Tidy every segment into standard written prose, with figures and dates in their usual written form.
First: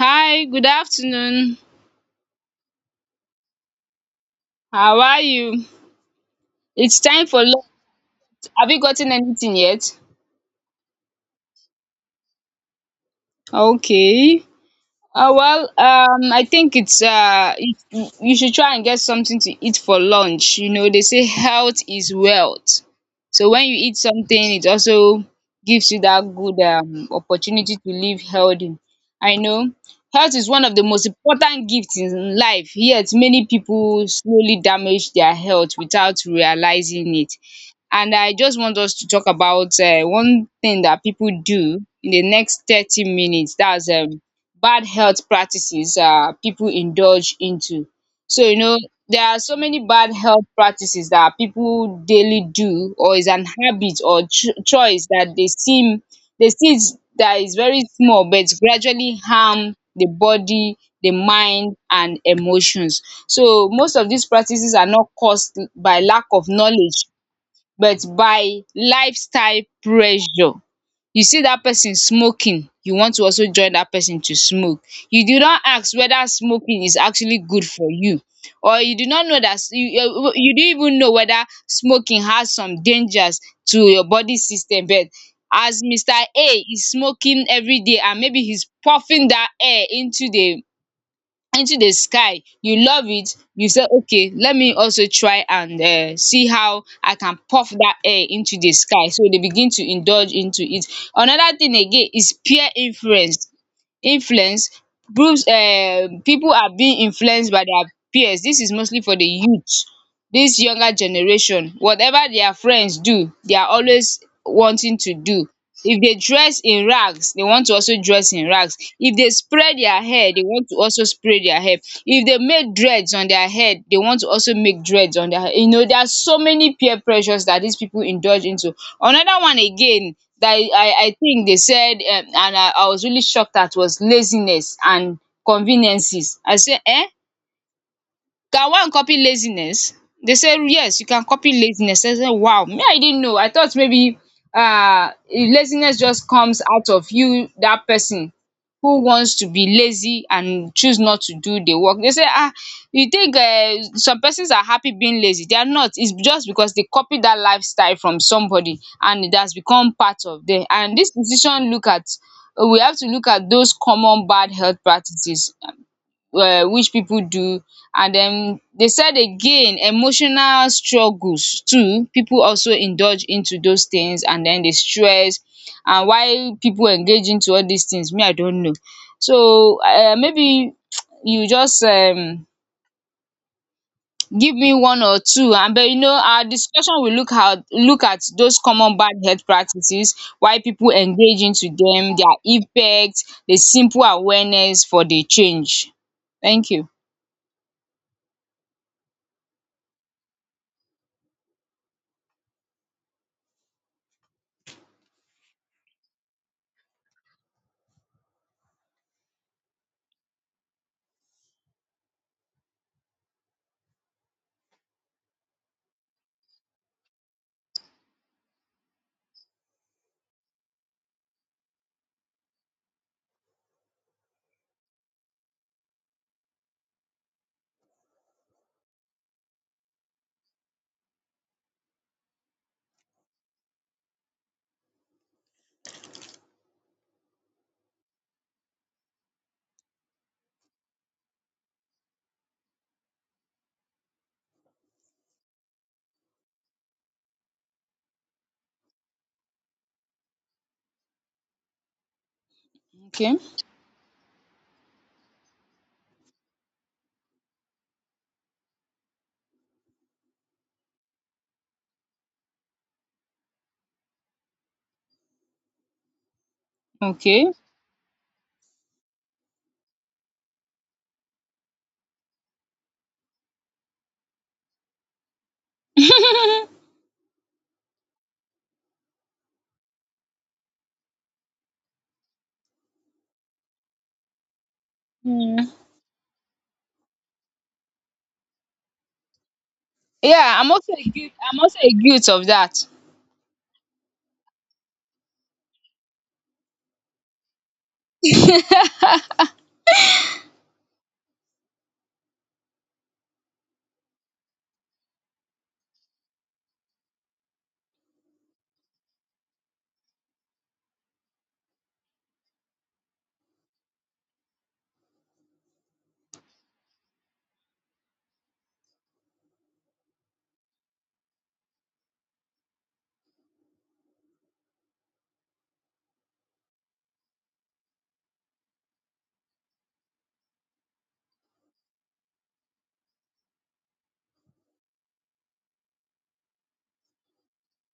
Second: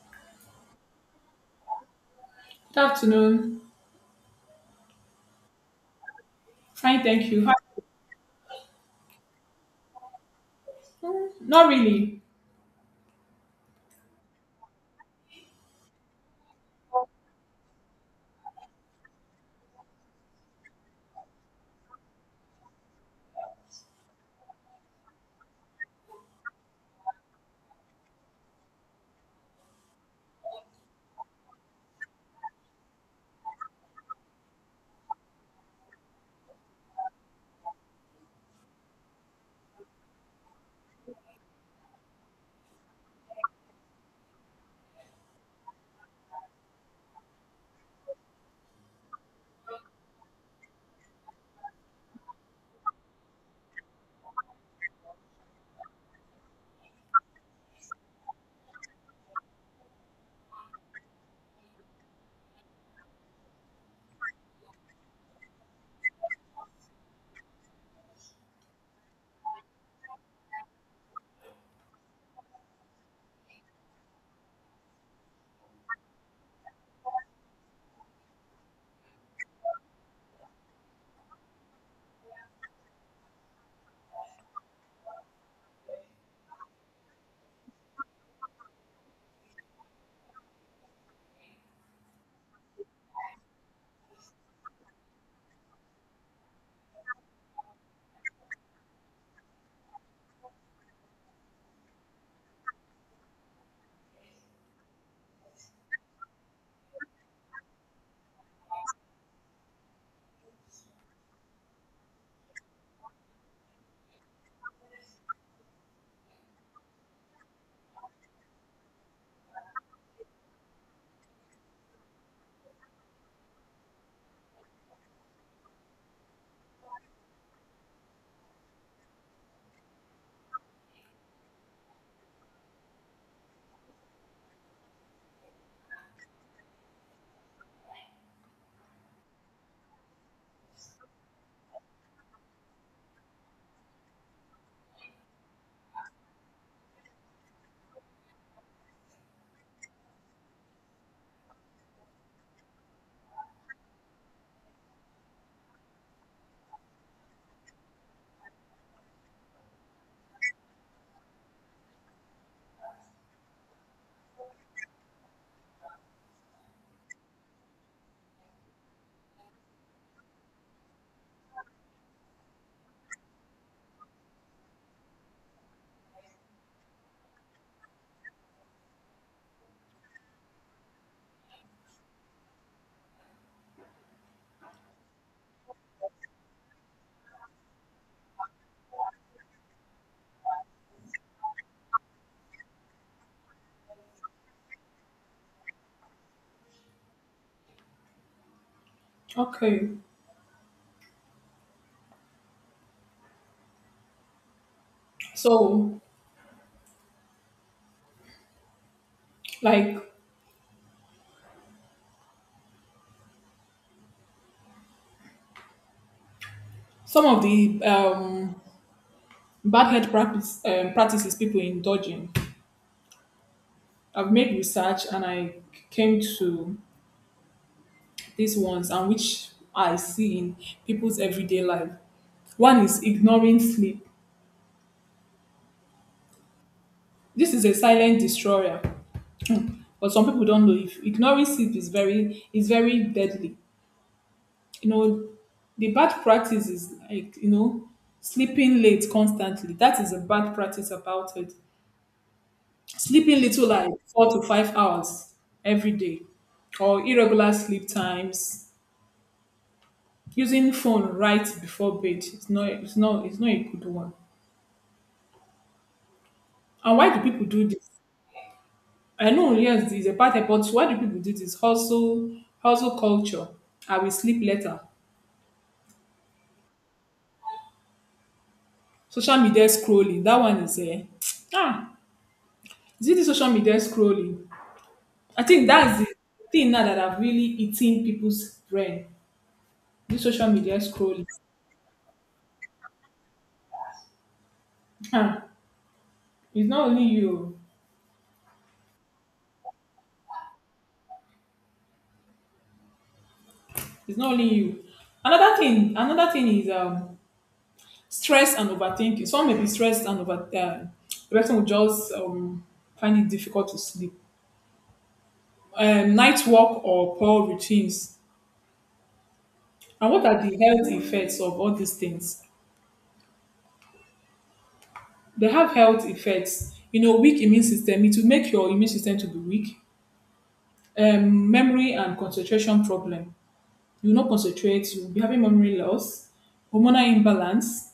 Hi, good afternoon. Good afternoon. How are you? It's Fine, time thank for you. Hi. lunch. Have you gotten anything yet? Not really. Okay. I think it's you should try and get something to eat for lunch. They say health is wealth. So when you eat something, it also gives you that good opportunity to live healthy. I know health is one of the most important gifts in life. Yet many people slowly damage their health without realizing it. And I just want us to talk about one thing that people do in the next 30 minutes. That's bad health practices people indulge into. So there are so many bad health practices that people daily do or is an habit or choice that they see it that is very small but gradually harm the body, the mind and emotions. So most of these practices are not caused by lack of knowledge but by lifestyle pressure. You see that person smoking, you want to also join that person to smoke. You do not ask whether smoking is actually good for you, or you do not know that you didn't even know whether smoking has some dangers to your body system. But as mr a is smoking every day and maybe he's puffing that air into the sky, you love it. You say, okay, let me also try and see how I can puff that air into the sky, so they begin to indulge into it. Another thing again is peer influence groups. People are being influenced by their peers. This is mostly for the youth. This younger generation, whatever their friends do they are always wanting to do. If they dress in rags they want to also dress in rags. If they spray their hair they want to also spray their hair. If they make dreads on their head they want to also make dreads on their head. There are so many peer pressures that these people indulge into. Another one again that I think they said and I was really shocked at was laziness and conveniences. I say eh. Can one copy laziness? They say yes you can copy laziness. I say wow, me I didn't know, I thought maybe laziness just comes out of you, that person who wants to be lazy and choose not to do the work. They say you think some persons are happy being lazy? They are not. It's just because they copy that lifestyle from somebody and it has become part of them, and this decision, look at we have to look at those common bad health practices which people do. And then they said again emotional struggles too, people also indulge into those things and then they stress. And why people engage into all these things, me I don't know. So maybe you just give me one or two. And but our discussion will look at those common bad health practices, why people engage into them, their impact, the simple awareness for the change. Thank you. Okay. So, like some of the bad health practices people indulge in, I've made research and I came to these ones and which I see in people's everyday life. One is ignoring sleep. This is a silent destroyer. Hmm. But some people don't know if ignoring sleep is very deadly. you know the bad practice is like, you know, sleeping late constantly. That is a bad practice about it. Okay. Sleeping little, like 4 to 5 hours every day, or irregular sleep times, using phone right before bed. It's not a good one. And why do people Okay. do this? I know, yes, it's a bad habit, but why do people do this? Hustle culture. I will sleep later. Social media scrolling, that one is a ah. Is it the social media scrolling? I think Mm. that's the thing now that have really eaten people's brain. This social Yeah, I'm media also a scrolling. guilt I'm also a guilt of that. Ah, it's not only you. It's not only you. Another thing is stress and overthinking. Some may be stressed and over the person will just find it difficult to sleep. Night work or poor routines. And what are the health effects of all these things? They have health effects. You know, weak immune system. It will make your immune system to be weak, memory and concentration problem. You will not concentrate, you will be having memory loss, hormonal imbalance,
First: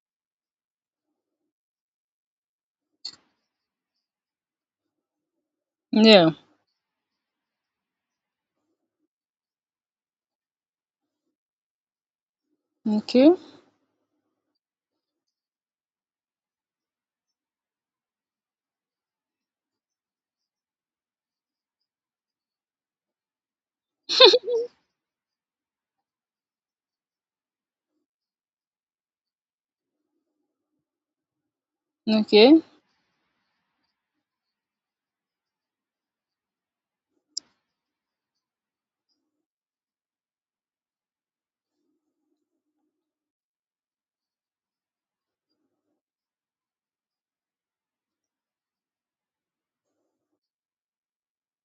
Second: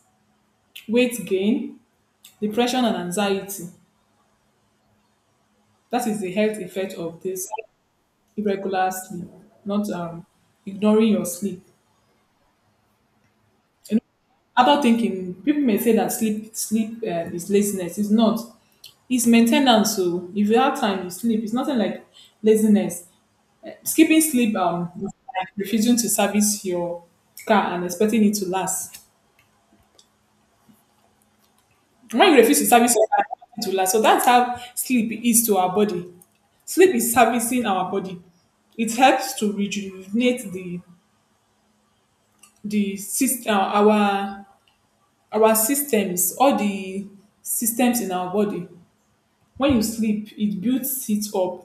weight gain, depression, and anxiety. That is the Yeah. health effect of this irregular sleep, not ignoring your sleep. Okay. You know, adult thinking, people may say that sleep is laziness. It's not. It's maintenance. So if you have time, you sleep. It's nothing like laziness. Skipping sleep is like refusing to service your car and expecting it to last. When you refuse Okay. to service your body, it will last. So that's how sleep is to our body. Sleep is servicing our body. It helps to rejuvenate the system, our systems, all the systems in our body. When you sleep, it builds it up.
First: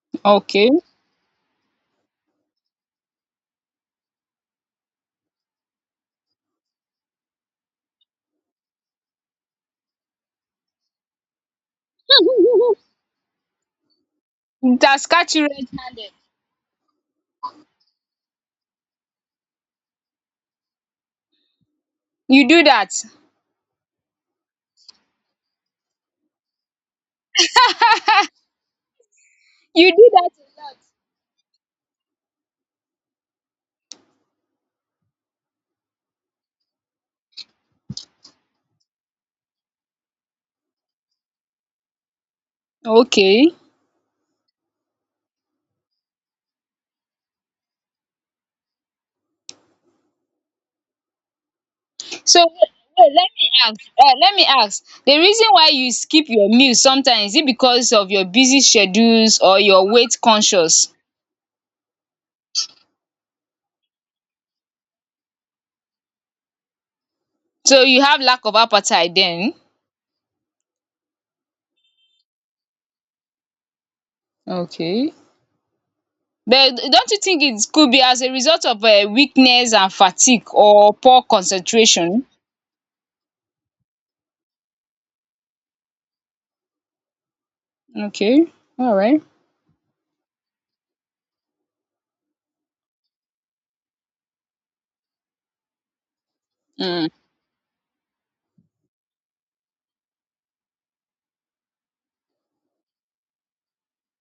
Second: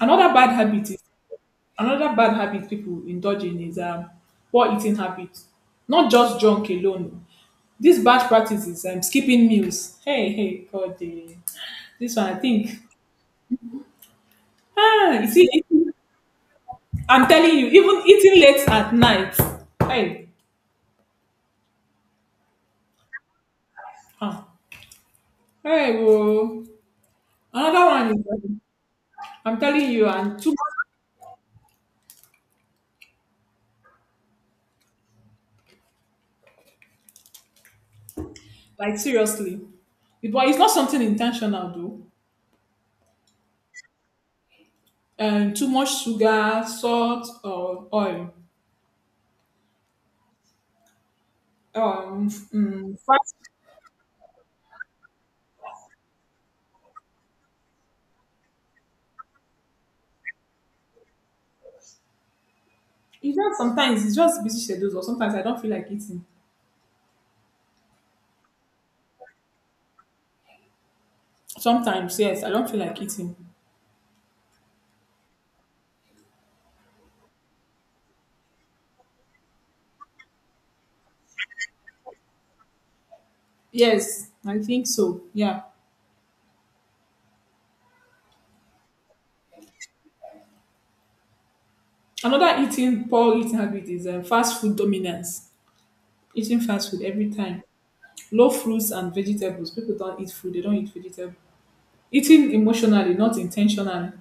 Another bad Okay. habit is another bad habit people indulge in is poor eating habits. Not just junk alone. This bad practice is skipping meals. Hey, hey, God, eh. This one I think. That's Ah, you catch you see, red handed. I'm telling you, even eating late at night. Hey, You do that. huh, hey, whoa. Another one is, I'm telling You you, do that and too a much, like seriously. But it's not something intentional though. lot. Okay. Too much sugar, salt, or oil. So wait, wait, let Fast. me ask. Let me ask. The reason why you skip your meals sometimes, is it because of your busy schedules or your weight conscious? It's just sometimes, it's just busy schedules, or sometimes I don't feel like eating. So you have lack of appetite then? Sometimes yes, I don't feel like eating. Okay. But don't you think it could be as a result of weakness and fatigue or poor concentration? Yes, I think so, yeah. Okay, all right. Another eating poor eating habit is fast food dominance, eating fast food Mm. every time. Low fruits and vegetables, people don't eat fruit, they don't eat vegetables. Eating emotionally, not intentionally.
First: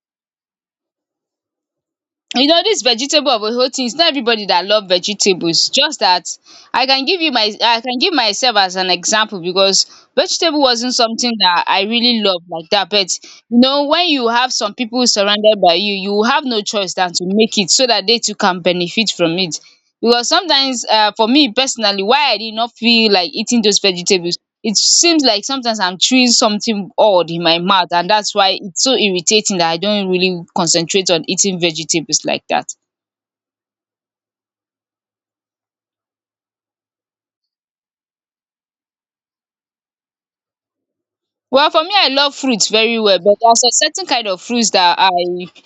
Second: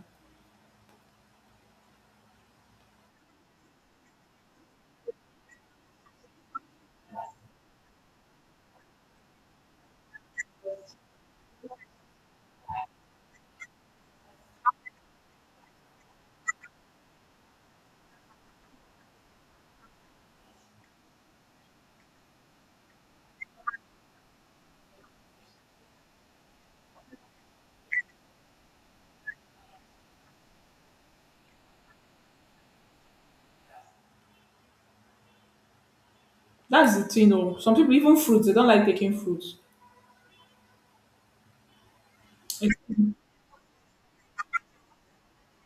you know this vegetable of a whole thing, its not everybody that love vegetables. Just that, I can give myself as an example, because vegetable wasn't something that I really love like that. But when you have some people surrounded by you have no choice than to make it so that they too can benefit from it. Because sometimes for me personally, why I did not feel like eating those vegetables, it seems like sometimes I'm chewing something odd in my mouth, and that's why it's so irritating that I don't really concentrate on eating vegetables like that. That's the thing. Oh, some people even fruits, they don't like taking fruits. Well, for me, I love fruits Like, very well, but there's a certain kind of fruits that I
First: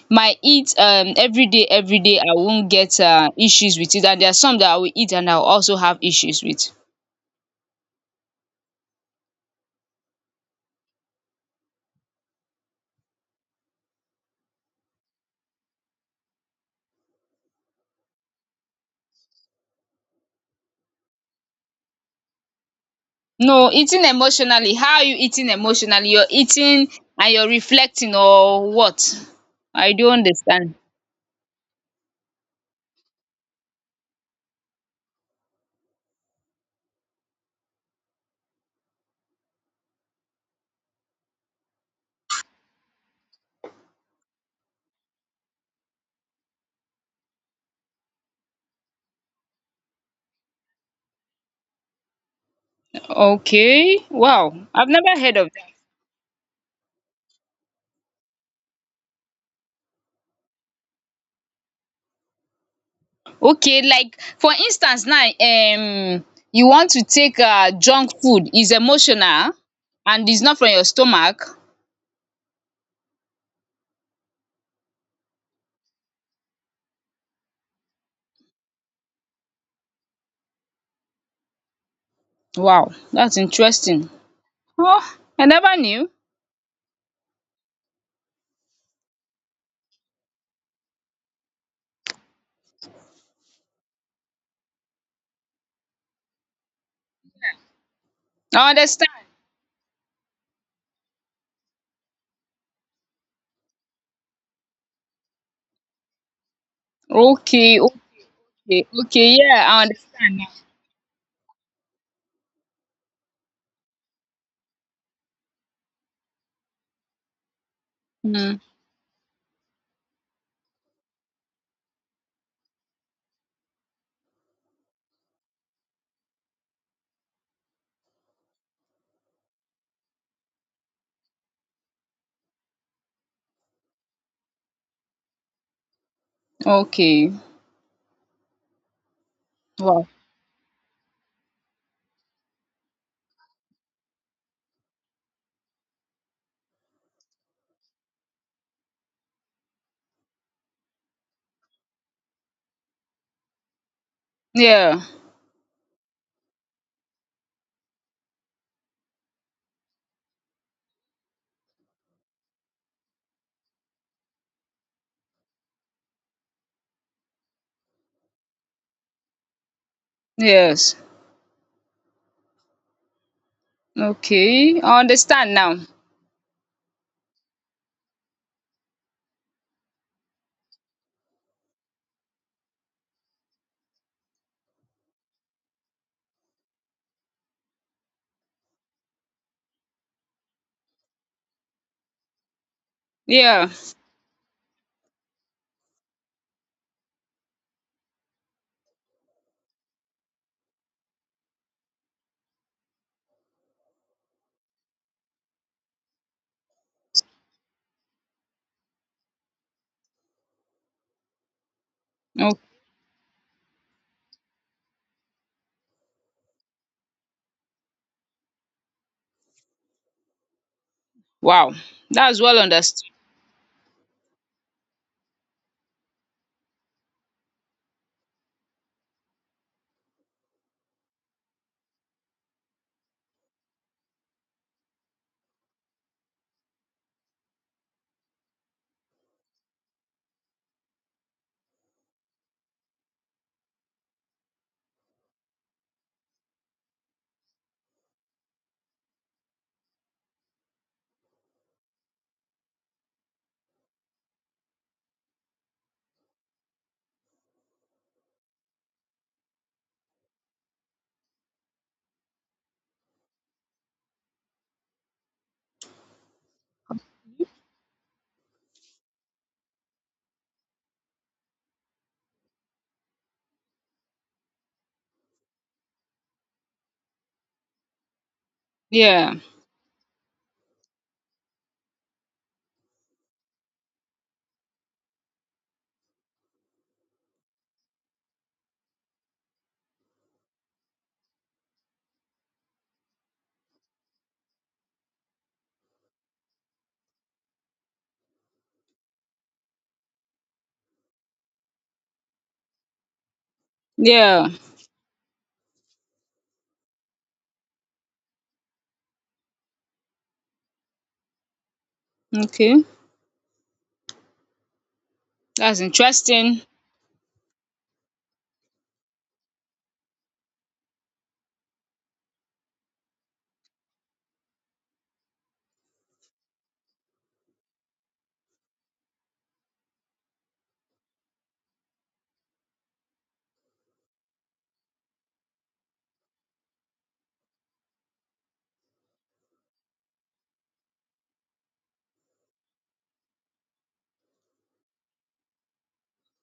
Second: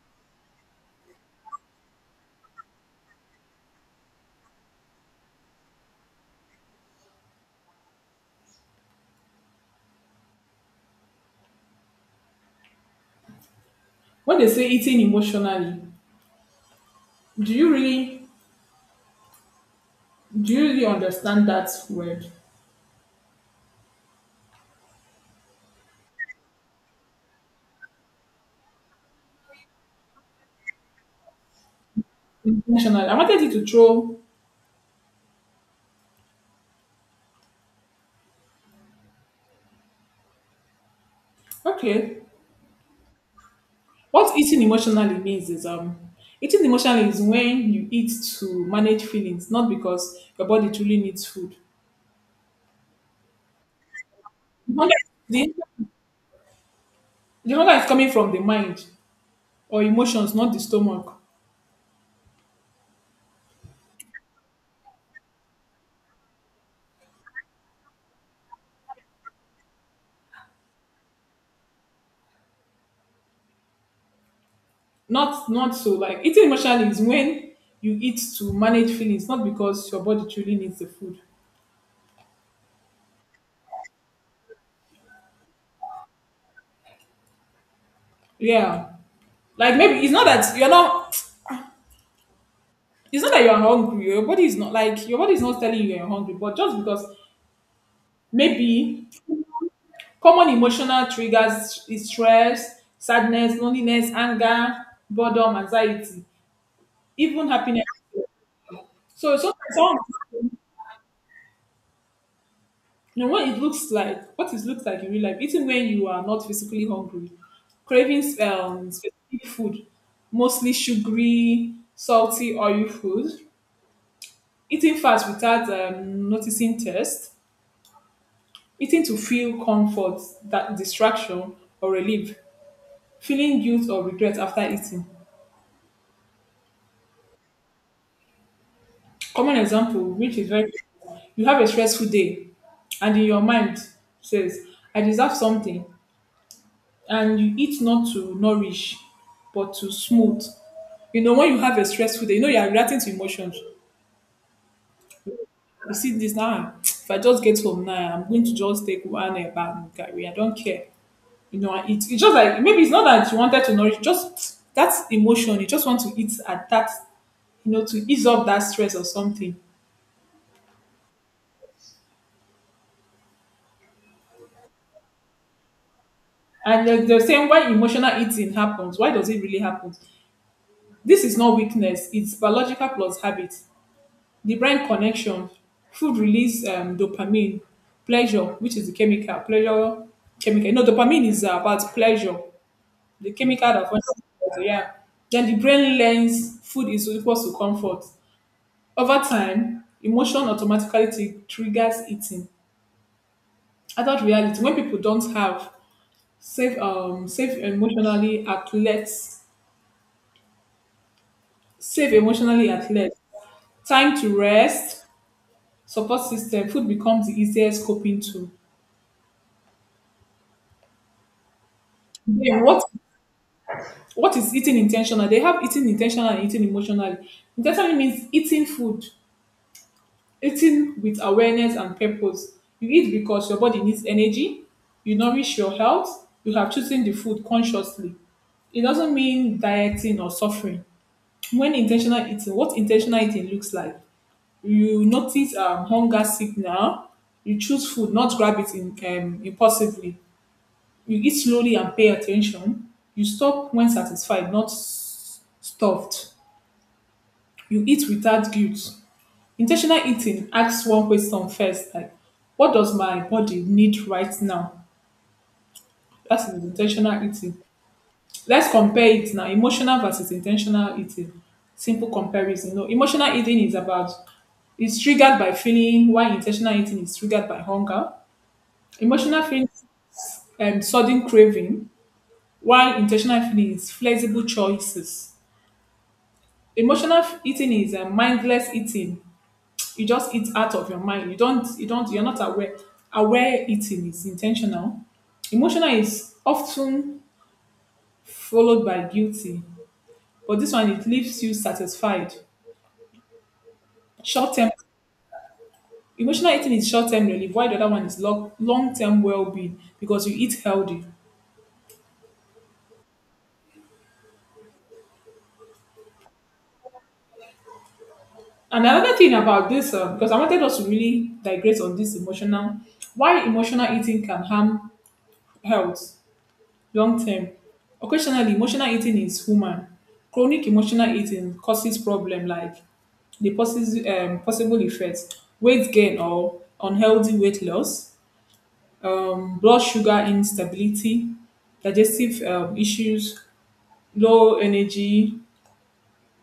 might eat every day, every day. I won't get issues with it, and there are some that I will eat and I'll also have issues with. when they say eating emotionally, do you really do you really understand that word? No, eating emotionally. How are you eating emotionally? You're eating and you're reflecting, or what? I don't understand. Intentional. I wanted you to throw. Okay. What eating emotionally means is eating emotionally is when you eat to manage feelings, not because your body truly needs food. Okay, wow, The I've hunger, never heard of. the, the hunger is coming from the mind or emotions, not the stomach. Okay, like for instance now, you want to take junk food is emotional and is not from your stomach. Not, not so. Like, eating emotionally is when you eat to manage feelings, not because your body truly needs the food. Wow, thats interesting. Oh, I never knew. Yeah. Like maybe it's not that you're hungry. Your body is not, your body is not telling you you're hungry, but just because I maybe. understand. Common emotional triggers is stress, sadness, loneliness, anger, boredom, anxiety, even Okay. happiness. Okay. Okay. So sometimes Yeah, I someone, understand you know, what it looks like in real life, eating when you are not physically hungry, craving now. Specific food, mostly sugary, salty, oily food, eating fast without noticing taste, eating to feel comfort, that distraction or relief, feeling guilt or regret after eating. Okay. Common example, Wow. which is very, you have a stressful day and in your mind says, I deserve something, and you eat not to nourish but to smooth. You know, when you have a stressful day, you know you are reacting to emotions. Yeah. You see this now. If I just get home now, I'm going to just take one bath and carry. I don't care. You know, I eat. It's just like, maybe it's not that you wanted to nourish, just that emotion. You just want to eat at that, you know, to ease up that stress or something. Yes. Okay, I understand now. And they're saying why emotional eating happens. Why does it really happen? This is not weakness. It's biological plus habit. The brain connection, food release dopamine, pleasure, which is the chemical. Pleasure, chemical. No, dopamine is about pleasure. The Yeah. chemical that functions as pleasure. Yeah. Then the brain learns food is equals to comfort. Over time, emotion automatically triggers eating. Adult reality, when people don't have safe, safe emotionally athletes. Safe O. emotionally at least. Time to rest, support system, food becomes the easiest coping tool. Wow, thats well Then what understood. what is eating intentional? They have eating intentional and eating emotionally. Intentionally means eating food, eating with awareness and purpose. You eat because your body needs energy, you nourish your health, you have chosen the food consciously. It doesn't mean dieting or suffering. When intentional eating, what intentional eating looks like: you notice hunger signal, you choose food, not grab it in, impulsively. You eat slowly and pay attention. You stop when satisfied, not stuffed. You eat without guilt. Intentional eating asks one question first, like, what does my body need right now? That is intentional eating. Let's compare it now, emotional versus intentional eating. Simple comparison. No, emotional eating is about, it's triggered by feeling, while intentional eating is triggered by hunger. Yeah. Emotional feeding and sudden craving, while intentional feeding is flexible choices. Emotional eating is a mindless eating. You just eat out of your mind. You don't. You're not aware. Aware eating is intentional. Emotional is often followed by guilty, but this one it leaves you satisfied. Yeah. Short term emotional eating is short term relief, while the other one is long term well being because you eat healthy. Okay, thats interesting. And another thing about this, because I wanted us to really digress on this emotional, why emotional eating can harm health long term. Occasionally, emotional eating is human. Chronic emotional eating causes problem like the possible effects, weight gain or unhealthy weight loss, blood sugar instability, digestive issues, low energy,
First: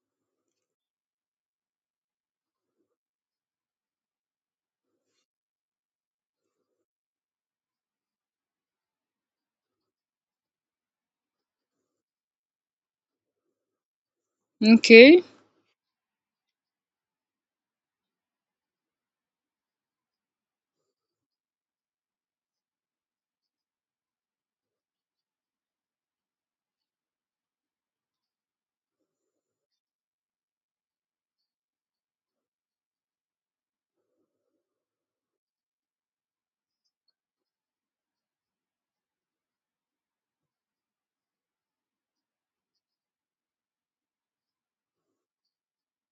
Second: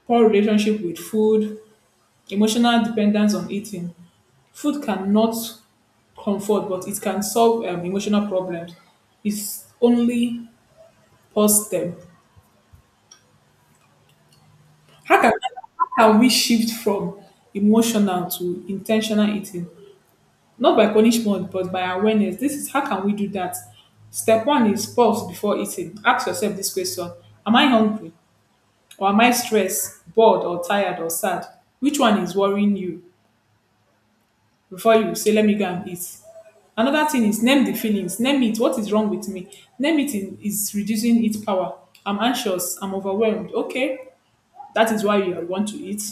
poor relationship with food, emotional dependence on eating. Food cannot comfort, but it can solve emotional problems. It's only positive. How Okay. can, how can we shift from emotional to intentional eating? Not by punishment, but by awareness. This is, how can we do that? Step one is pause before eating. Ask yourself this question. Am I hungry? Or am I stressed, bored, or tired, or sad? Which one is worrying you before you say, let me go and eat? Another thing is name the feelings. Name it. What is wrong with me? Is reducing its power. I'm anxious. I'm overwhelmed. Okay, that is why you want to eat.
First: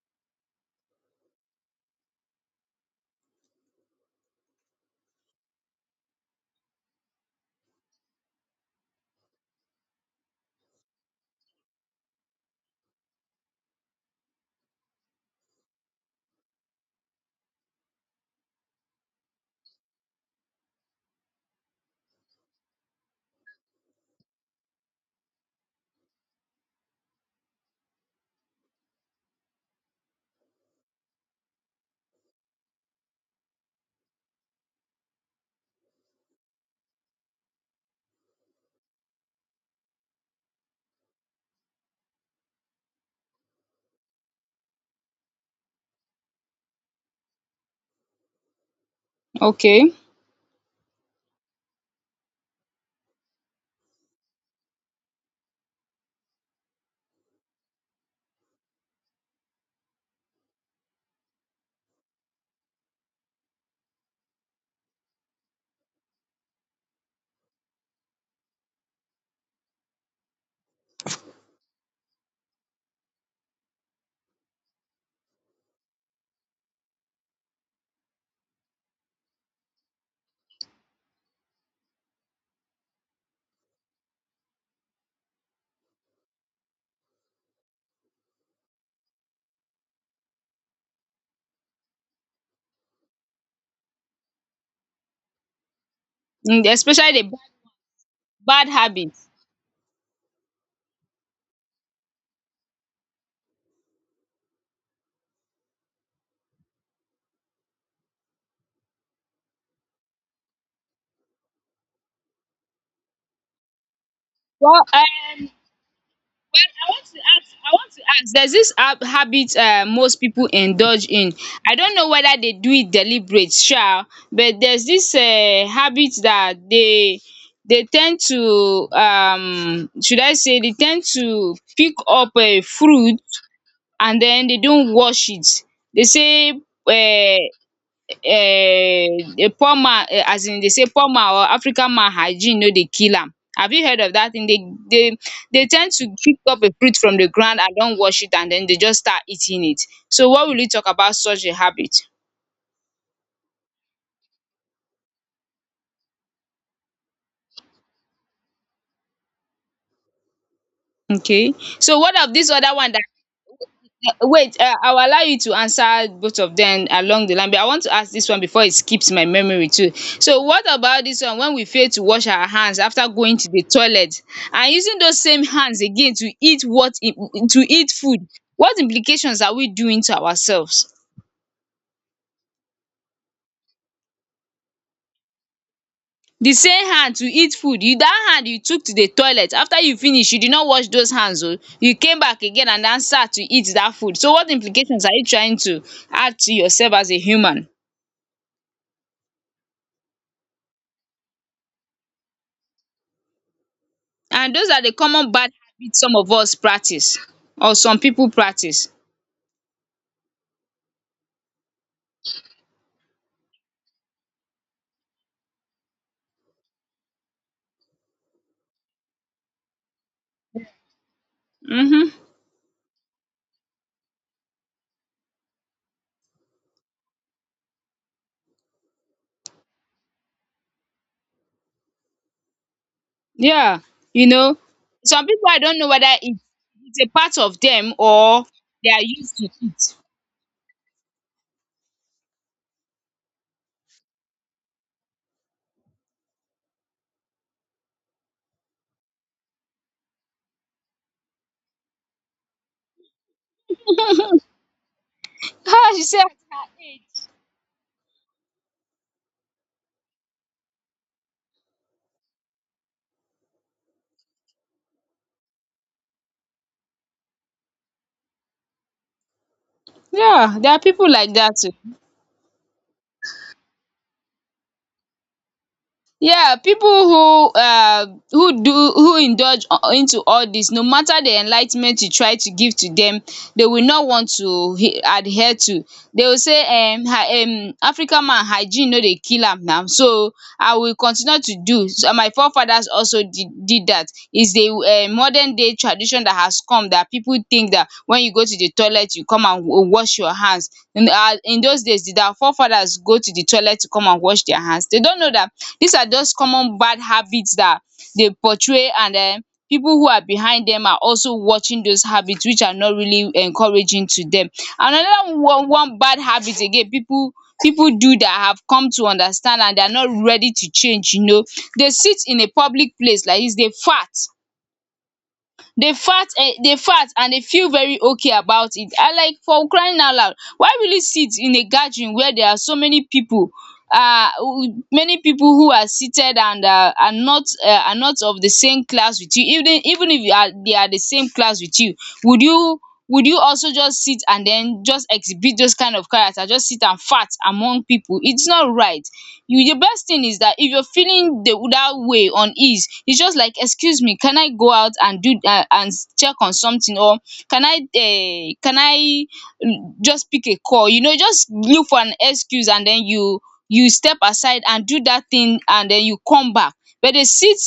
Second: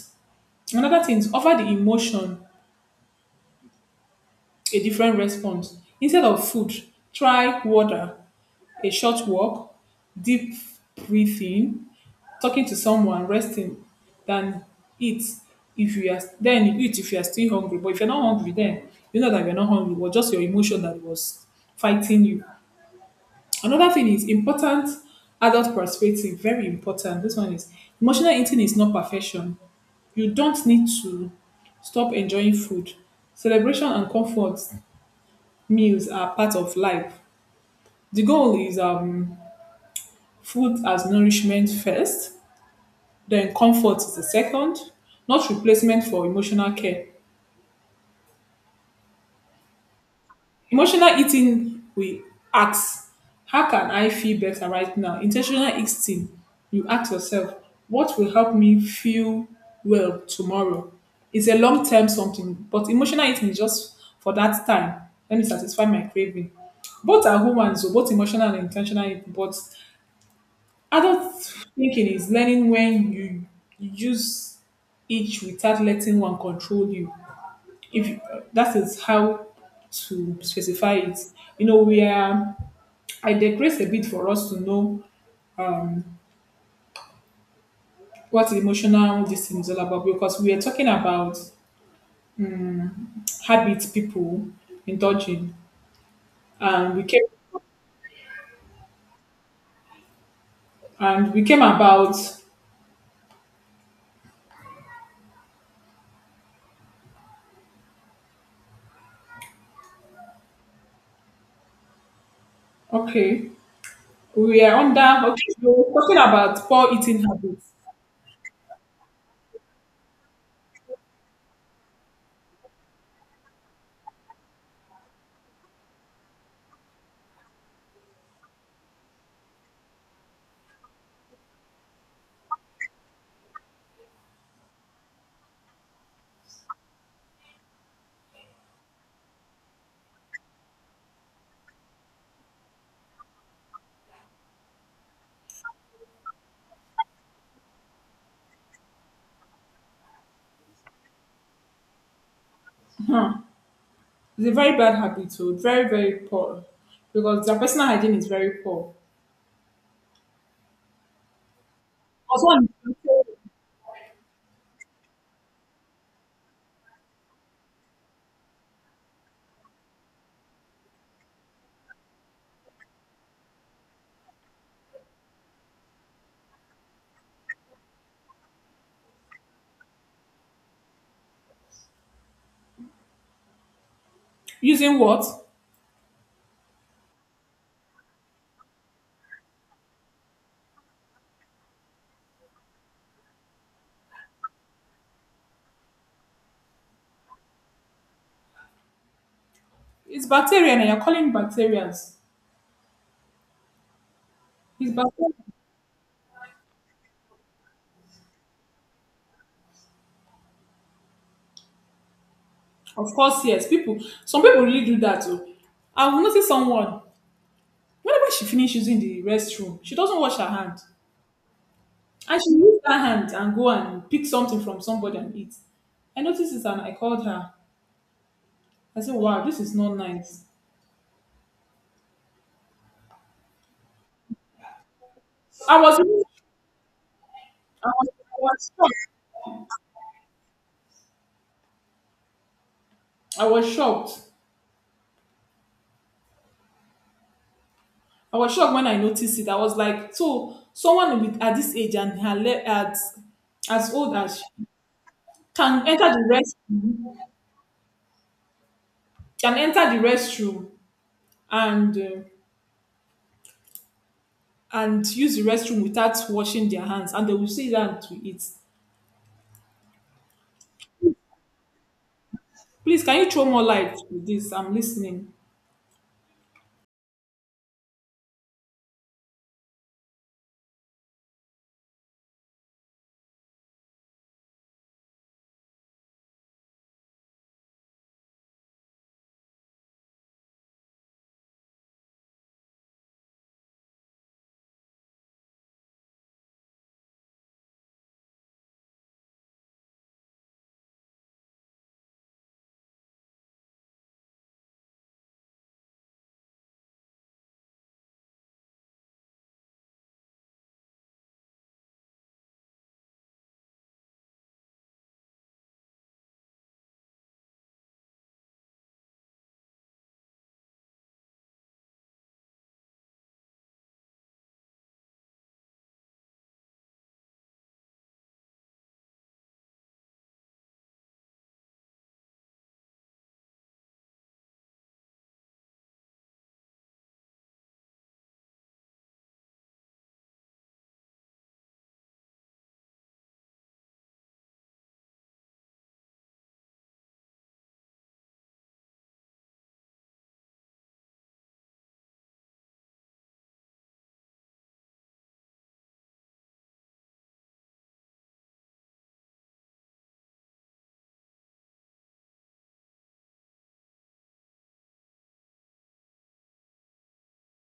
Another thing is offer the emotion a different response. Instead of food, try water, a short walk, deep breathing, talking to someone, resting, than eat if you are then you eat if you are still hungry. But if you're not hungry, then you know that you're not hungry, but just your emotion that was fighting you. Another thing is important adult perspective, very important. This one is, emotional eating is not perfection. You don't need to stop enjoying food. Celebration and comfort meals are part of life. The goal is food as nourishment first. Then comfort is the second, not replacement for emotional care. Okay. Emotional eating, we ask, how can I feel better right now? Intentional eating, you ask yourself, what will help me feel well tomorrow? It's a long term something, but emotional eating is just for that time. Let me satisfy my craving. Both are human, so both emotional and intentional eating. But adult thinking is learning when you use each without letting one control you. If that is how to specify it. You know, we are, I digress a bit for us to know what emotional this thing is all about, because we are talking about habits people indulge in, Mm, and we especially the came bad bad habits. and we came about, okay, we are Well, under, um, okay, we're talking about well, I poor want to eating ask habits. I want to ask, there's this habit most people indulge in. I don't know whether they do it deliberate sha, but there's this habit that they tend to should I say they tend to pick up fruit and then they don't wash it. They say um um a poor man, as in dey say poor man or African man hygeine no dey kill am. Have you heard of dat thing? Dey dey ten d to pick up a fruit from the ground and don wash it, and den dey just start eating it. So what will you talk about such a habit? Huh. It's a very bad habit, so very very poor, because their personal hygiene is very poor. Okay. So what of dis Also, other one dat, wait, I will allow you to answer both of dem along the line, but I want to ask dis one before it skips my memory too. So what about dis one when we fail to wash our hands after going to the toilet and using those same hands again to eat to eat food. What implications are we doing to ourselves? using what? The same hand to eat food. You, that hand you took to the toilet, after you finish you did not wash those hands. Oh, you came back again and now sat to eat that food, so what implications are you trying to add to yourself as a human? It's bacteria, and you're calling bacterias. And those are the It's common bacteria. bad habits some of us practice or some people practice, Of course, yes. People, some people really do that too. I've noticed someone, whenever she finishes using the restroom, she doesn't wash her hand. um And she use that hand and go and pick something from somebody and eat. I noticed it, and I called her. I said, wow, this is not nice. yeah. You know some people, I don't I know was, whether really- it is a part of them I or was they are shocked. used to it. I was shocked. I was shocked when I noticed it. I was like, so someone with at this age and at as old as she can Ah, you enter see. the restroom can enter the restroom and uh, and use the restroom without washing their hands and they will sit down to eat. Yeah, there are people like that. Please, can you throw more light to this? I'm listening. Yeah, people who do who indulge into all this, no matter the enlightenment you try to give to them, they will not want to adhere to. They will say, African man hygiene no dey kill am now, so I will continue to do. So my forefathers also did that. Is the modern day tradition that has come that people think that when you go to the toilet, you come and wash your hands. In those days, did our forefathers go to the toilet to come and wash their hands? They don't know that. These are just common bad habits that they portray, and people who are behind them are also watching those habits which are not really encouraging to them. Another one bad habit again, people do, that have come to understand and they are not ready to change. They sit in a public place like this, they fart, dey fat, dey fat and dey feel very okay about it. And like, for crying out loud, why will you sit in a gathering where there are so many people, many people who are seated and are not of the same class with you? Even if you are, they are the same class with you, would you would you also just sit and den just exhibit those kind of character, just sit and fat among people? It's not right. You, the best thing is that if you're feeling the that way on ease, it's just like, excuse me, can I go out and do, and check on something? Or can I, can I, just pick a call, you know, just look for an excuse, and then you step aside and do that thing and then you come back. But they sit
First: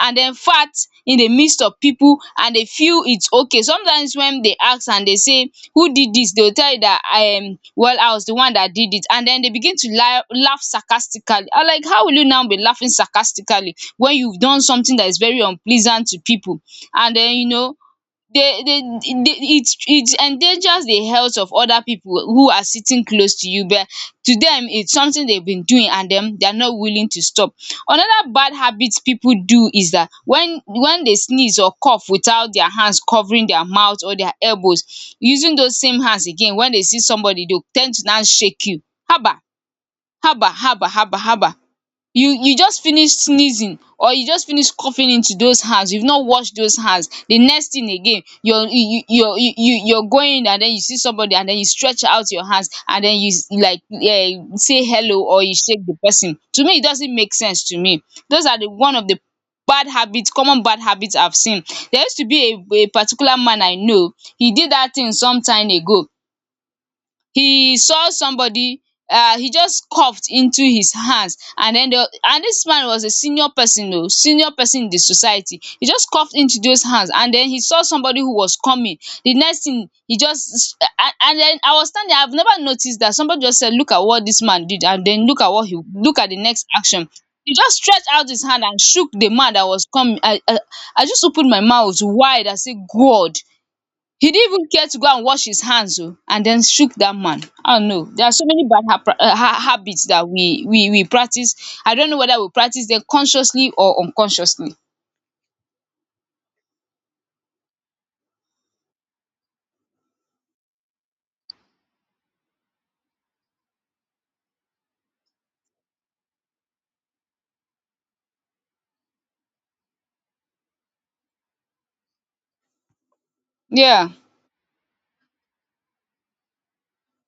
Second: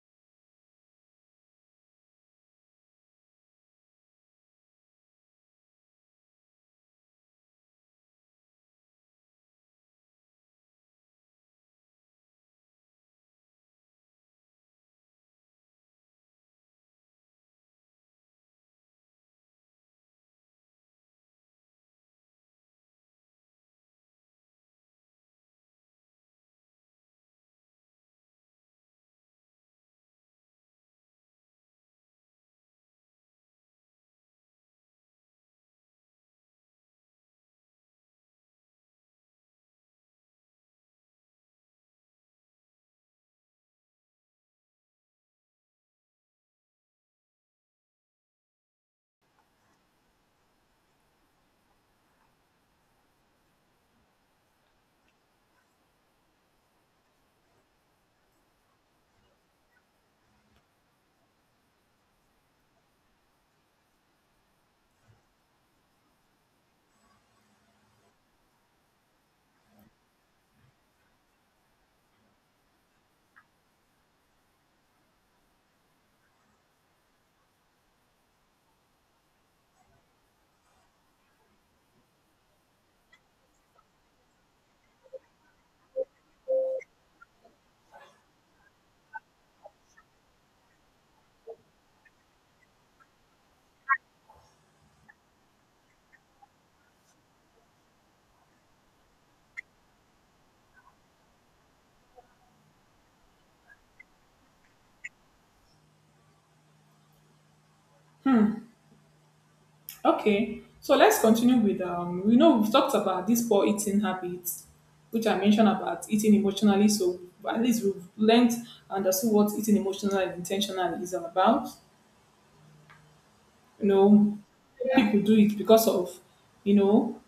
and then fat in the midst of people and they feel it's okay. Sometimes when they ask and they say, who did this, they will tell you that, um, well, I was the one that did it, and then they begin to lie, laugh sarcastically. I'm like, how will you now be laughing sarcastically when you've done something that is very unpleasant to people? And then, you know, they it endangers the health of other people who are sitting close to you. But to them, it's something they've been doing and then they're not willing to stop. Another bad habit people do is that when they sneeze or cough without their hands covering their mouth or their elbows, using those same hands again, when they see somebody, they tend to now shake you. Haba haba haba haba haba, you just finish sneezing or you just finish coughing into those hands, you've not washed those hands, the next thing again you're you're going and then you see somebody and then you stretch out your hands and then you s- like, eh, say hello, or you shake the person. To me, it doesn't make sense to me. Those are the one of the bad habits, common bad habits I've seen. There used to be a particular man I know, he did that thing some time ago. He saw somebody, he just coughed into his hands and then the, and this man was a senior person o, senior person in the society. He just coughed into those hands and then he saw somebody who was coming, the next thing he just, and then I was standing, I've never noticed that. Somebody just said, look at what this man did, and then look at what he, look at the next action. He just stretched out his hand and shook the man that was coming. I I just opened my mouth wide. I said, God, he didn't even care to go and wash his hands, oh, and then shook that man. Oh no, there are so many habits that we practice. I don't know whether we practice them consciously or unconsciously. Okay, so let's continue with. We know we've talked about these poor eating habits, which I mentioned about eating emotionally. So at least we've learned and understood what eating emotionally and intentionally is all about. You Yeah. know, people do it because of you know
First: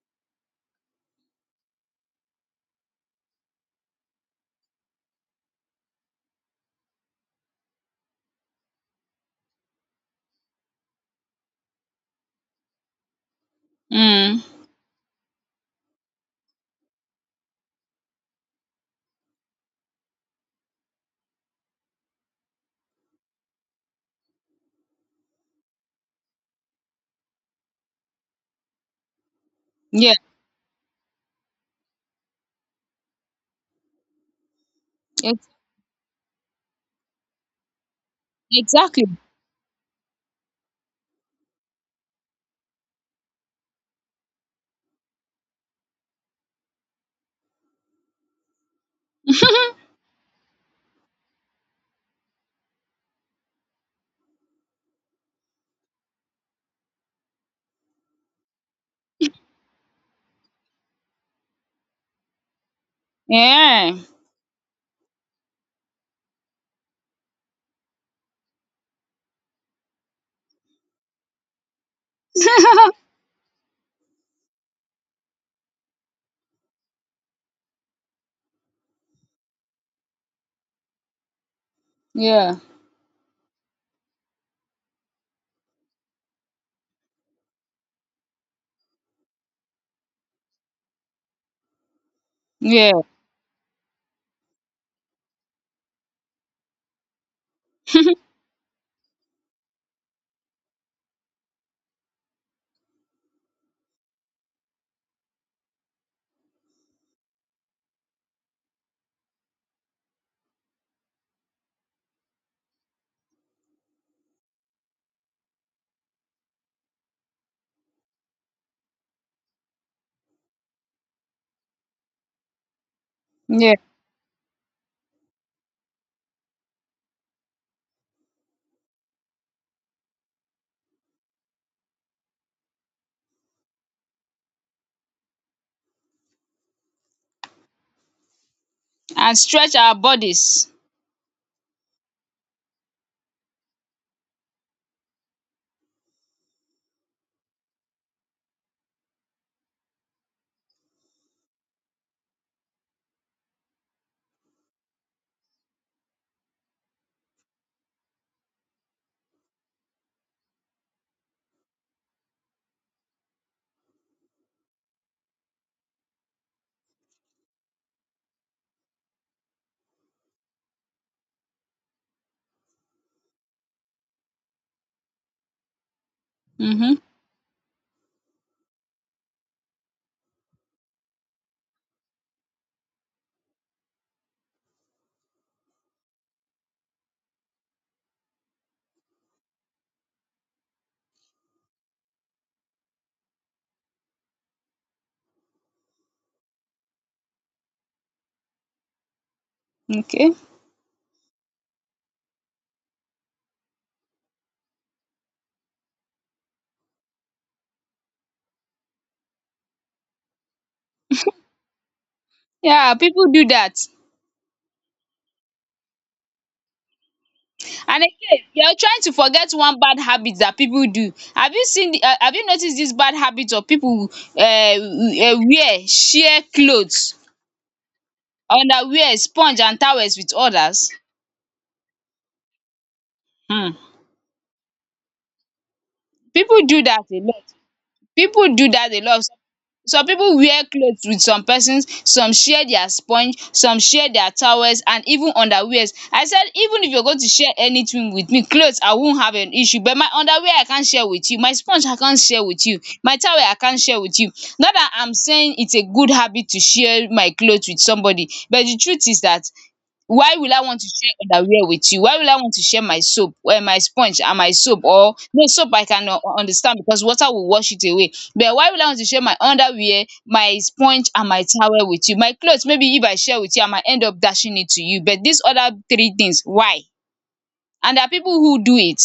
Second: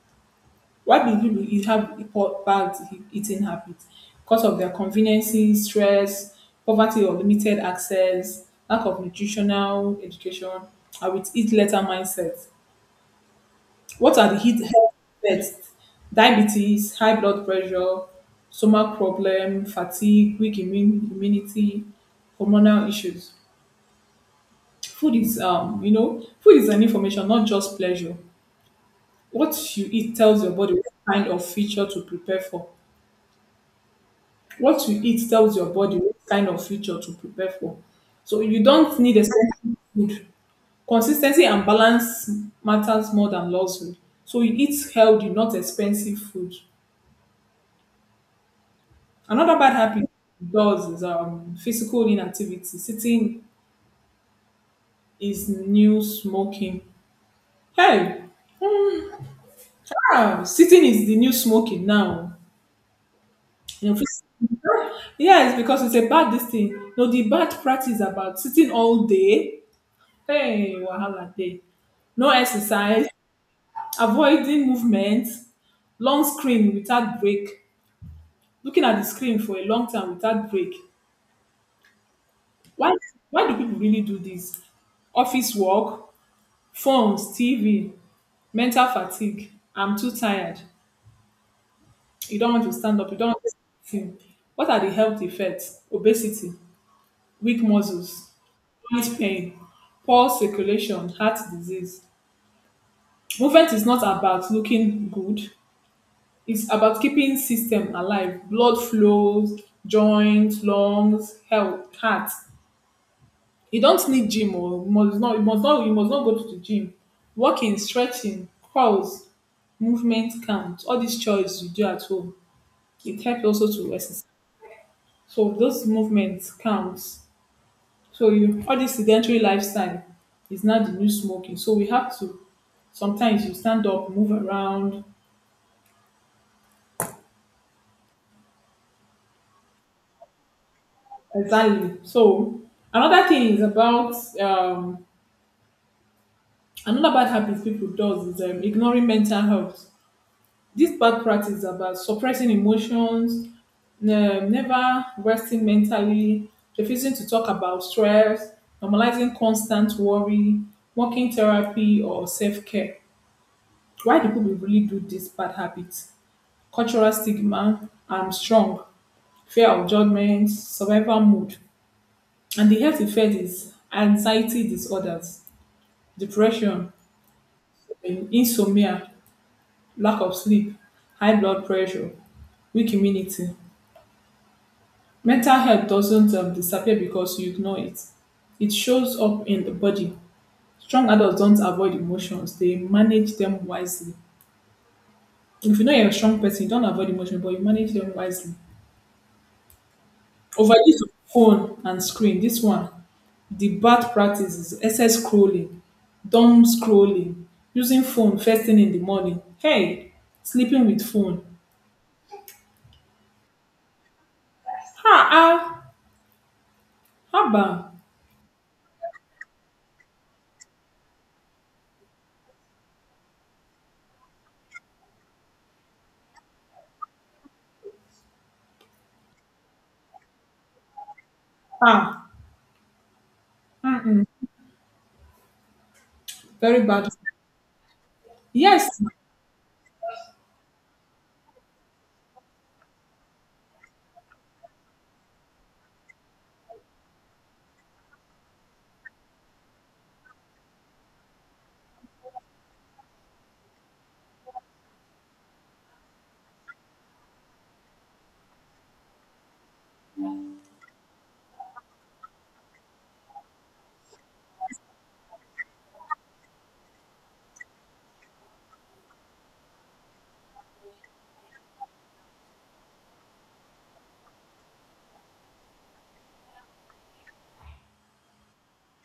Why do people have poor bad eating habits? Because of their conveniences, stress, poverty or limited access, lack of nutritional education, and with eat later mindset. What are the Mm. heat health effects? Diabetes, high blood pressure, stomach problem, fatigue, weak immune, immunity, hormonal issues. Food is, you know, food is an information, not just pleasure. What you Yeah. eat tells your body what kind of feature to prepare for. What you eat Ex- tells your body what kind of future to prepare for. So you don't Exactly. need expensive food. Consistency and balance matters more than luxury. So you eat healthy, not expensive food. Another bad habit it does is physical inactivity. Sitting is new smoking. Hey, ah, sitting is the new smoking now. You Yeah. know, phys- yes, because it's a bad this thing. No, the bad practice about sitting all day. Hey, wahala dey. No exercise, avoiding movement, long screen without break, looking at the screen for a long time without break. Yeah. Why why do people really do this? Office work, phones, TV, mental fatigue. I'm too tired. You don't want to stand Yeah. up, you don't want to sit. What are the health effects? Obesity, weak muscles, joint pain, poor circulation, heart disease. Movement is not about looking good. It's about keeping system alive, blood flows, joints, lungs, health, heart. You don't need gym or you must not go to the gym. Walking, stretching, crawls, movement count. All these chores you do at home. It helps also Yeah. to exercise. So those movements counts. So you all this sedentary lifestyle is now the new smoking. So we have to sometimes you stand up, move around. And stretch our bodies. Exactly. So another thing is about um, Another bad habit people does is ignoring mental health. This bad practice is about suppressing emotions, never resting mentally, refusing to talk about stress, normalizing constant worry, working therapy or self-care. Why do people really do this bad habit? Cultural stigma, I'm strong, fear of judgment, survival mode. And the health effect is anxiety disorders, depression, Mm-hmm. and insomnia, lack of sleep, high blood pressure, weak immunity. Mental health doesn't disappear because you ignore it. It shows up in the body. Strong adults don't avoid emotions, they manage them wisely. If you know you're a strong person, you don't avoid emotions, but you manage them wisely. Okay. Overuse of phone and screen. This one, the bad practice is excess scrolling, dumb scrolling, using phone first thing in the morning. Hey, sleeping with phone. Yeah, people do that. Ha ah, haba, And again, you are trying to forget one bad habit that people do. Have you seen the, have you noticed this bad habit of people wear sheer clothes, underwear, sponge and towels with others? ha. um People Very do that bad. a lot. People do Yes, that a lot. Some people wear clothes with some persons, some share their sponge, some share their towels and even underwears. I said, even if you're going to share anything with me, clothes, I won't have an issue, but my underwear I can't share with you, my sponge I can't share with you, my towel I can't share with you. Not that I'm saying it's a good habit to share my clothes with somebody, but the truth is that. Why will I want to share underwear with you? Why will I want to share my soap, my sponge and my soap, or no soap I can, understand because water will wash it away, but why will I want to share my underwear, my sponge and my towel with you? My cloth maybe if I share with you I might end up dashing it to you, but dis other three things, why? And there are people who do it,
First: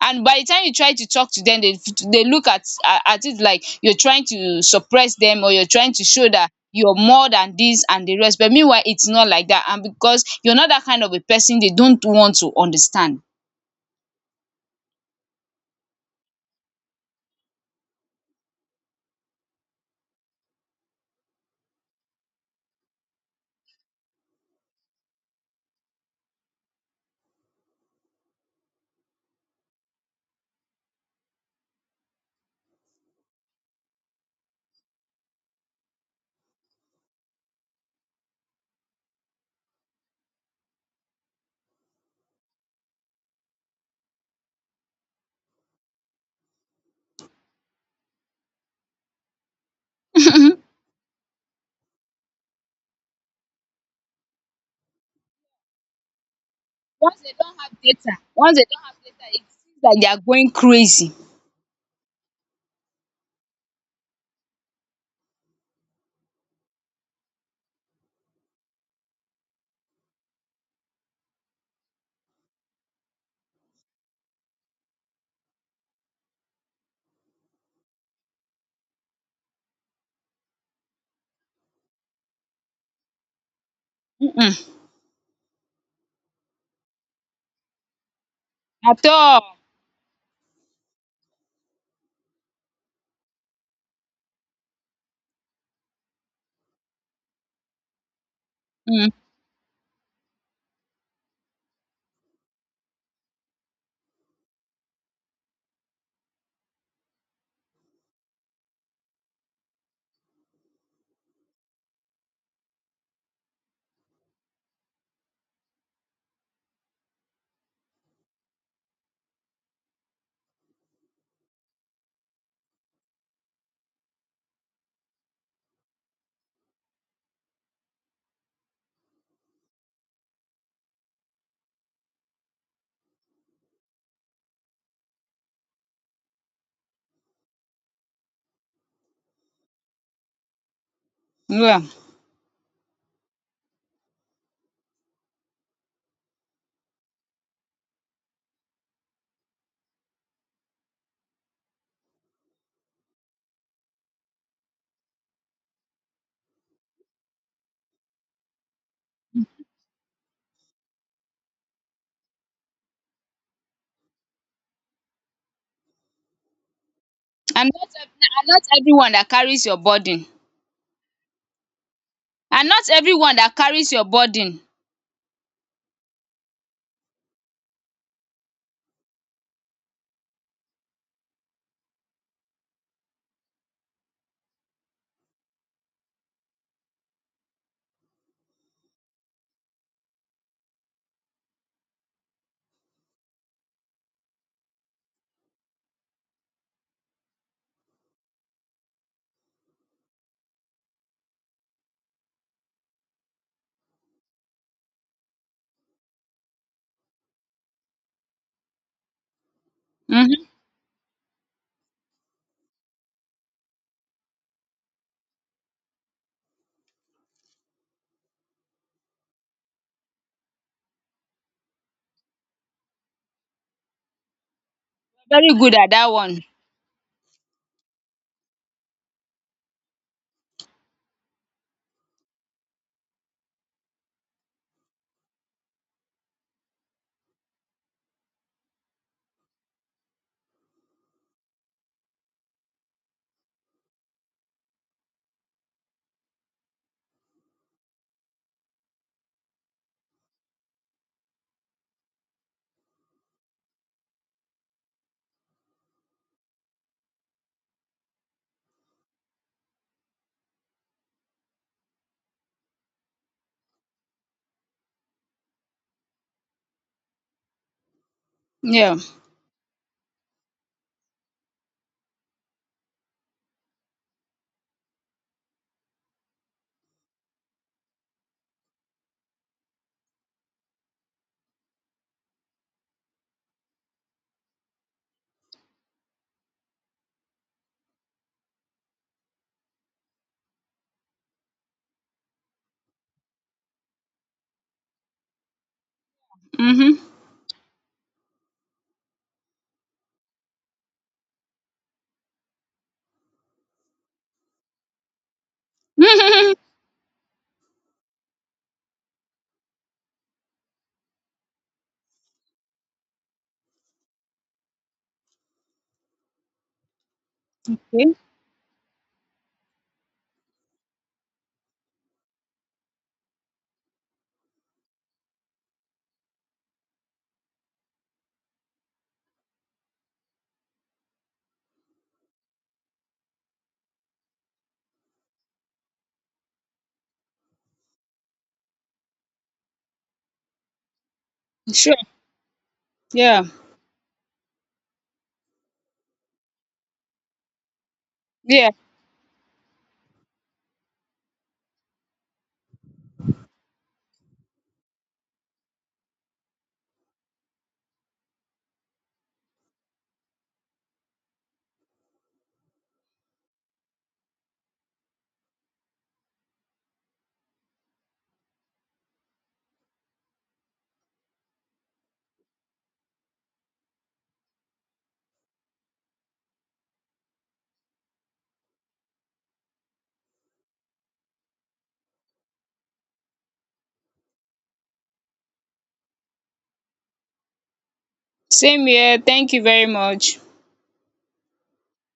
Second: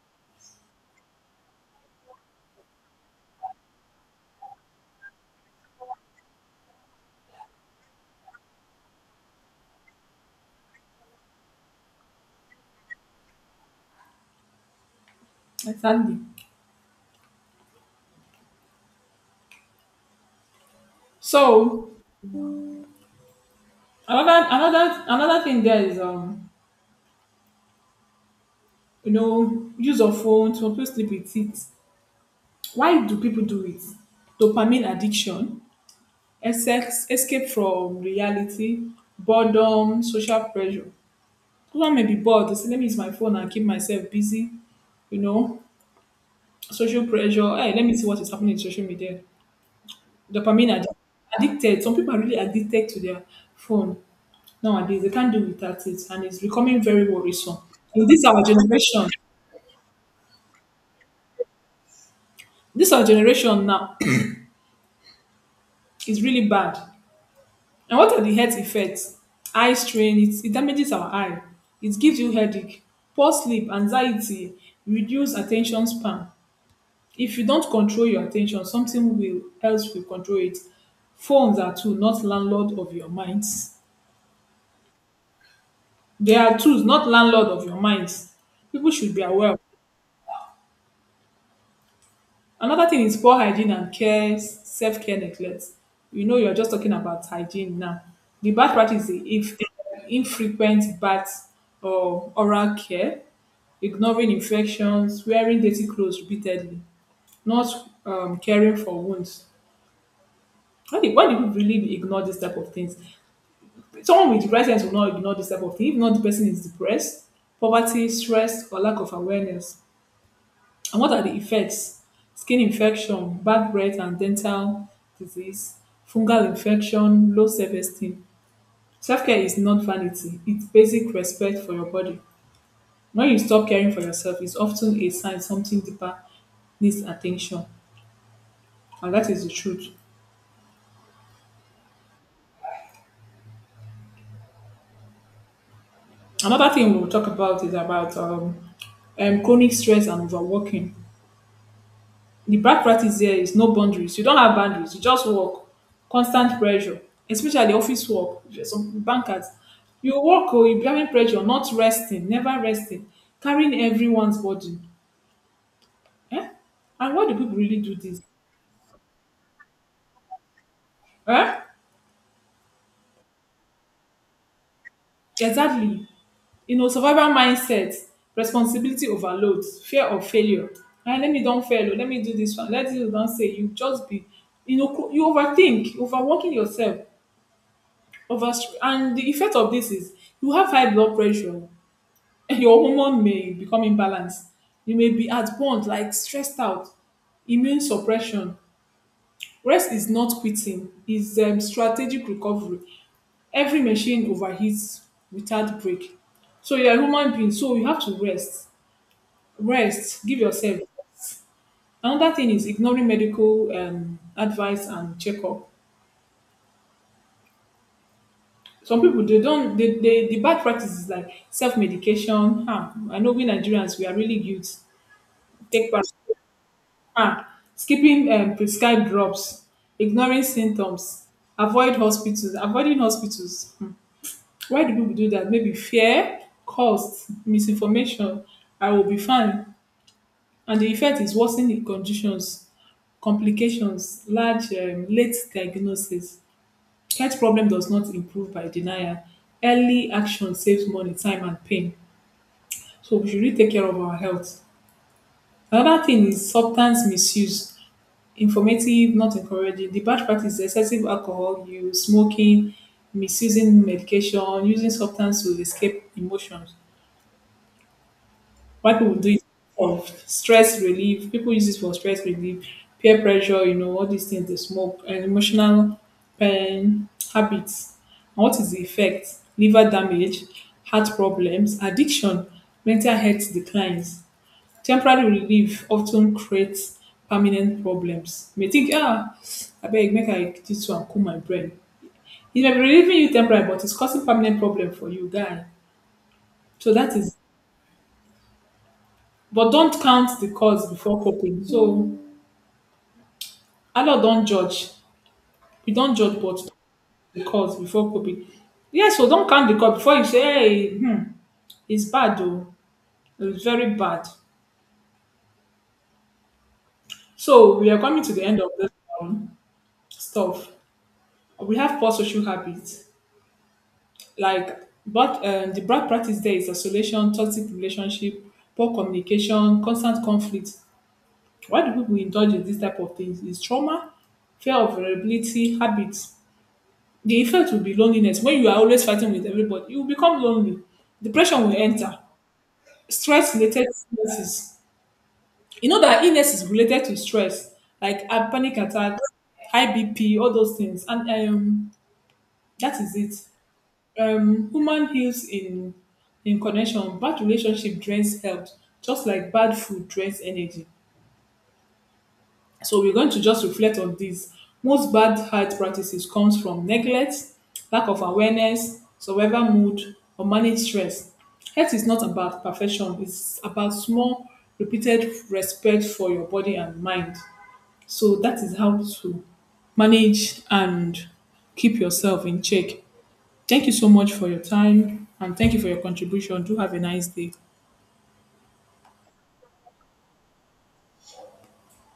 and by the time you try to talk to them, they, look at it like you're trying to suppress them, or you're trying to show that you're more than this and the rest, but meanwhile it's not like that, and because you're not that kind of a person they don't want to understand. exactly. So another thing there is you know use of phone to people sleep with it. Why do people do it? Dopamine addiction, sex, escape from reality, boredom, social pressure. Someone may be bored. They say, "Let me use my phone and keep myself busy." You know, social pressure. Hey, let me see what is happening in social media. Once Addicted. Some people are really addicted to their phone. Nowadays they can't do without it and it's becoming very they worrisome. don't have So data this our once they don't have generation data it seems like they are going crazy. this our generation now is really bad. And what are the health effects? Eye strain, it damages our eye. It gives you headache, poor sleep, anxiety, reduced attention span. If you don't control your attention something will else will control it. Phones are tools, not landlord of your minds. Mm-mm. They are tools, not landlord of your minds. People At should be aware. all. Another thing is poor hygiene and care, self-care neglect. You know, you're just talking about hygiene now. The bad practice Mm, is if infrequent baths or oral care, ignoring infections, wearing dirty clothes repeatedly, not caring for wounds. Why do people really ignore this type of things? Someone with the right sense will not ignore this type of thing. If not, the person is depressed, poverty, stress, or lack of awareness. And what are the effects? Skin infection, bad breath and dental disease, fungal infection, low self esteem. Self care is not vanity, it's basic respect for your body. When you stop caring for yourself, it's often a sign something deeper needs attention. And that is the truth. yeah. Another thing we'll talk about is about chronic stress and overworking. The bad practice here is no boundaries. You don't have boundaries. You just work. Constant pressure, especially office work. Some bankers, you work oh, you be having pressure, not resting, never resting, carrying everyone's burden. Eh? And why do people and really not do ev- this? and not everyone that carries your burden, Eh? and not everyone that carries your burden. Exactly. You know, survival mindset, responsibility overload, fear of failure. Eh, let me don't fail. Oh, let me do this one. Let this don't say you just be. You know, you overthink, overworking yourself. And the effect of this is you have high blood pressure and your hormone may become imbalanced. You may be at point, like stressed out, immune suppression. Rest is not quitting, it's strategic recovery. Every machine overheats without break. So you're a human being, so you have to rest. Rest, Mhm. give yourself. Another thing is ignoring medical advice and checkup. Some people they don't they the bad practice is like self medication. Ah, I know we Nigerians we are really guilty. Very good Take at part. that one. Ah, skipping prescribed drops, ignoring symptoms, avoiding hospitals. Hmm. Why do people do that? Maybe fear, cost, misinformation. I will be fine, and the effect is worsening conditions, complications, large late diagnosis. Health problem does not improve by denial. Early action saves money, time, and pain. So we should really take care of our health. Another thing is substance misuse. Informative, not encouraging. The bad practice is excessive alcohol use, smoking, misusing medication, using substance to escape emotions. Why Yeah. people do it for stress relief. People use it for stress relief, peer pressure, you know, all these things they smoke, and emotional pain, habits. And what is the effect? Liver damage, heart problems, addiction, mental health declines. Temporary relief often creates permanent problems. You may think, ah, I beg, make I this one cool my brain. It may be relieving you temporary, but it's causing permanent problem for you, guy. So Mm-hmm. that is. But don't count the cause before coping. So Allah don't judge. You don't judge but the cause before coping. Yes, so don't count the cause before you say, hey, hmm, it's bad though. It's very bad. So we are coming to the end of this um, stuff. We have poor social habits. Like but the bad practice there is isolation, toxic relationship, poor communication, constant conflict. Why do people indulge in this type of things? Is trauma, fear of vulnerability, habits. The effect will be loneliness. When you are always fighting with everybody, you will become lonely. Depression will Sure. enter. Yeah. Stress related illnesses. You know that illness is related to stress, like Yeah. panic attack, high BP, all those things. And that is it. Human heals in connection. Bad relationship drains health, just like bad food drains energy. So we're going to just reflect on this. Most bad health practices comes from neglect, lack of awareness, survival mood, or managed stress. Health is not about perfection. It's about small, repeated respect for your body and mind. So that is how to manage and keep yourself in check. Thank you so much for your time and thank you for your contribution. Do have a nice day. Same here. Thank you very much.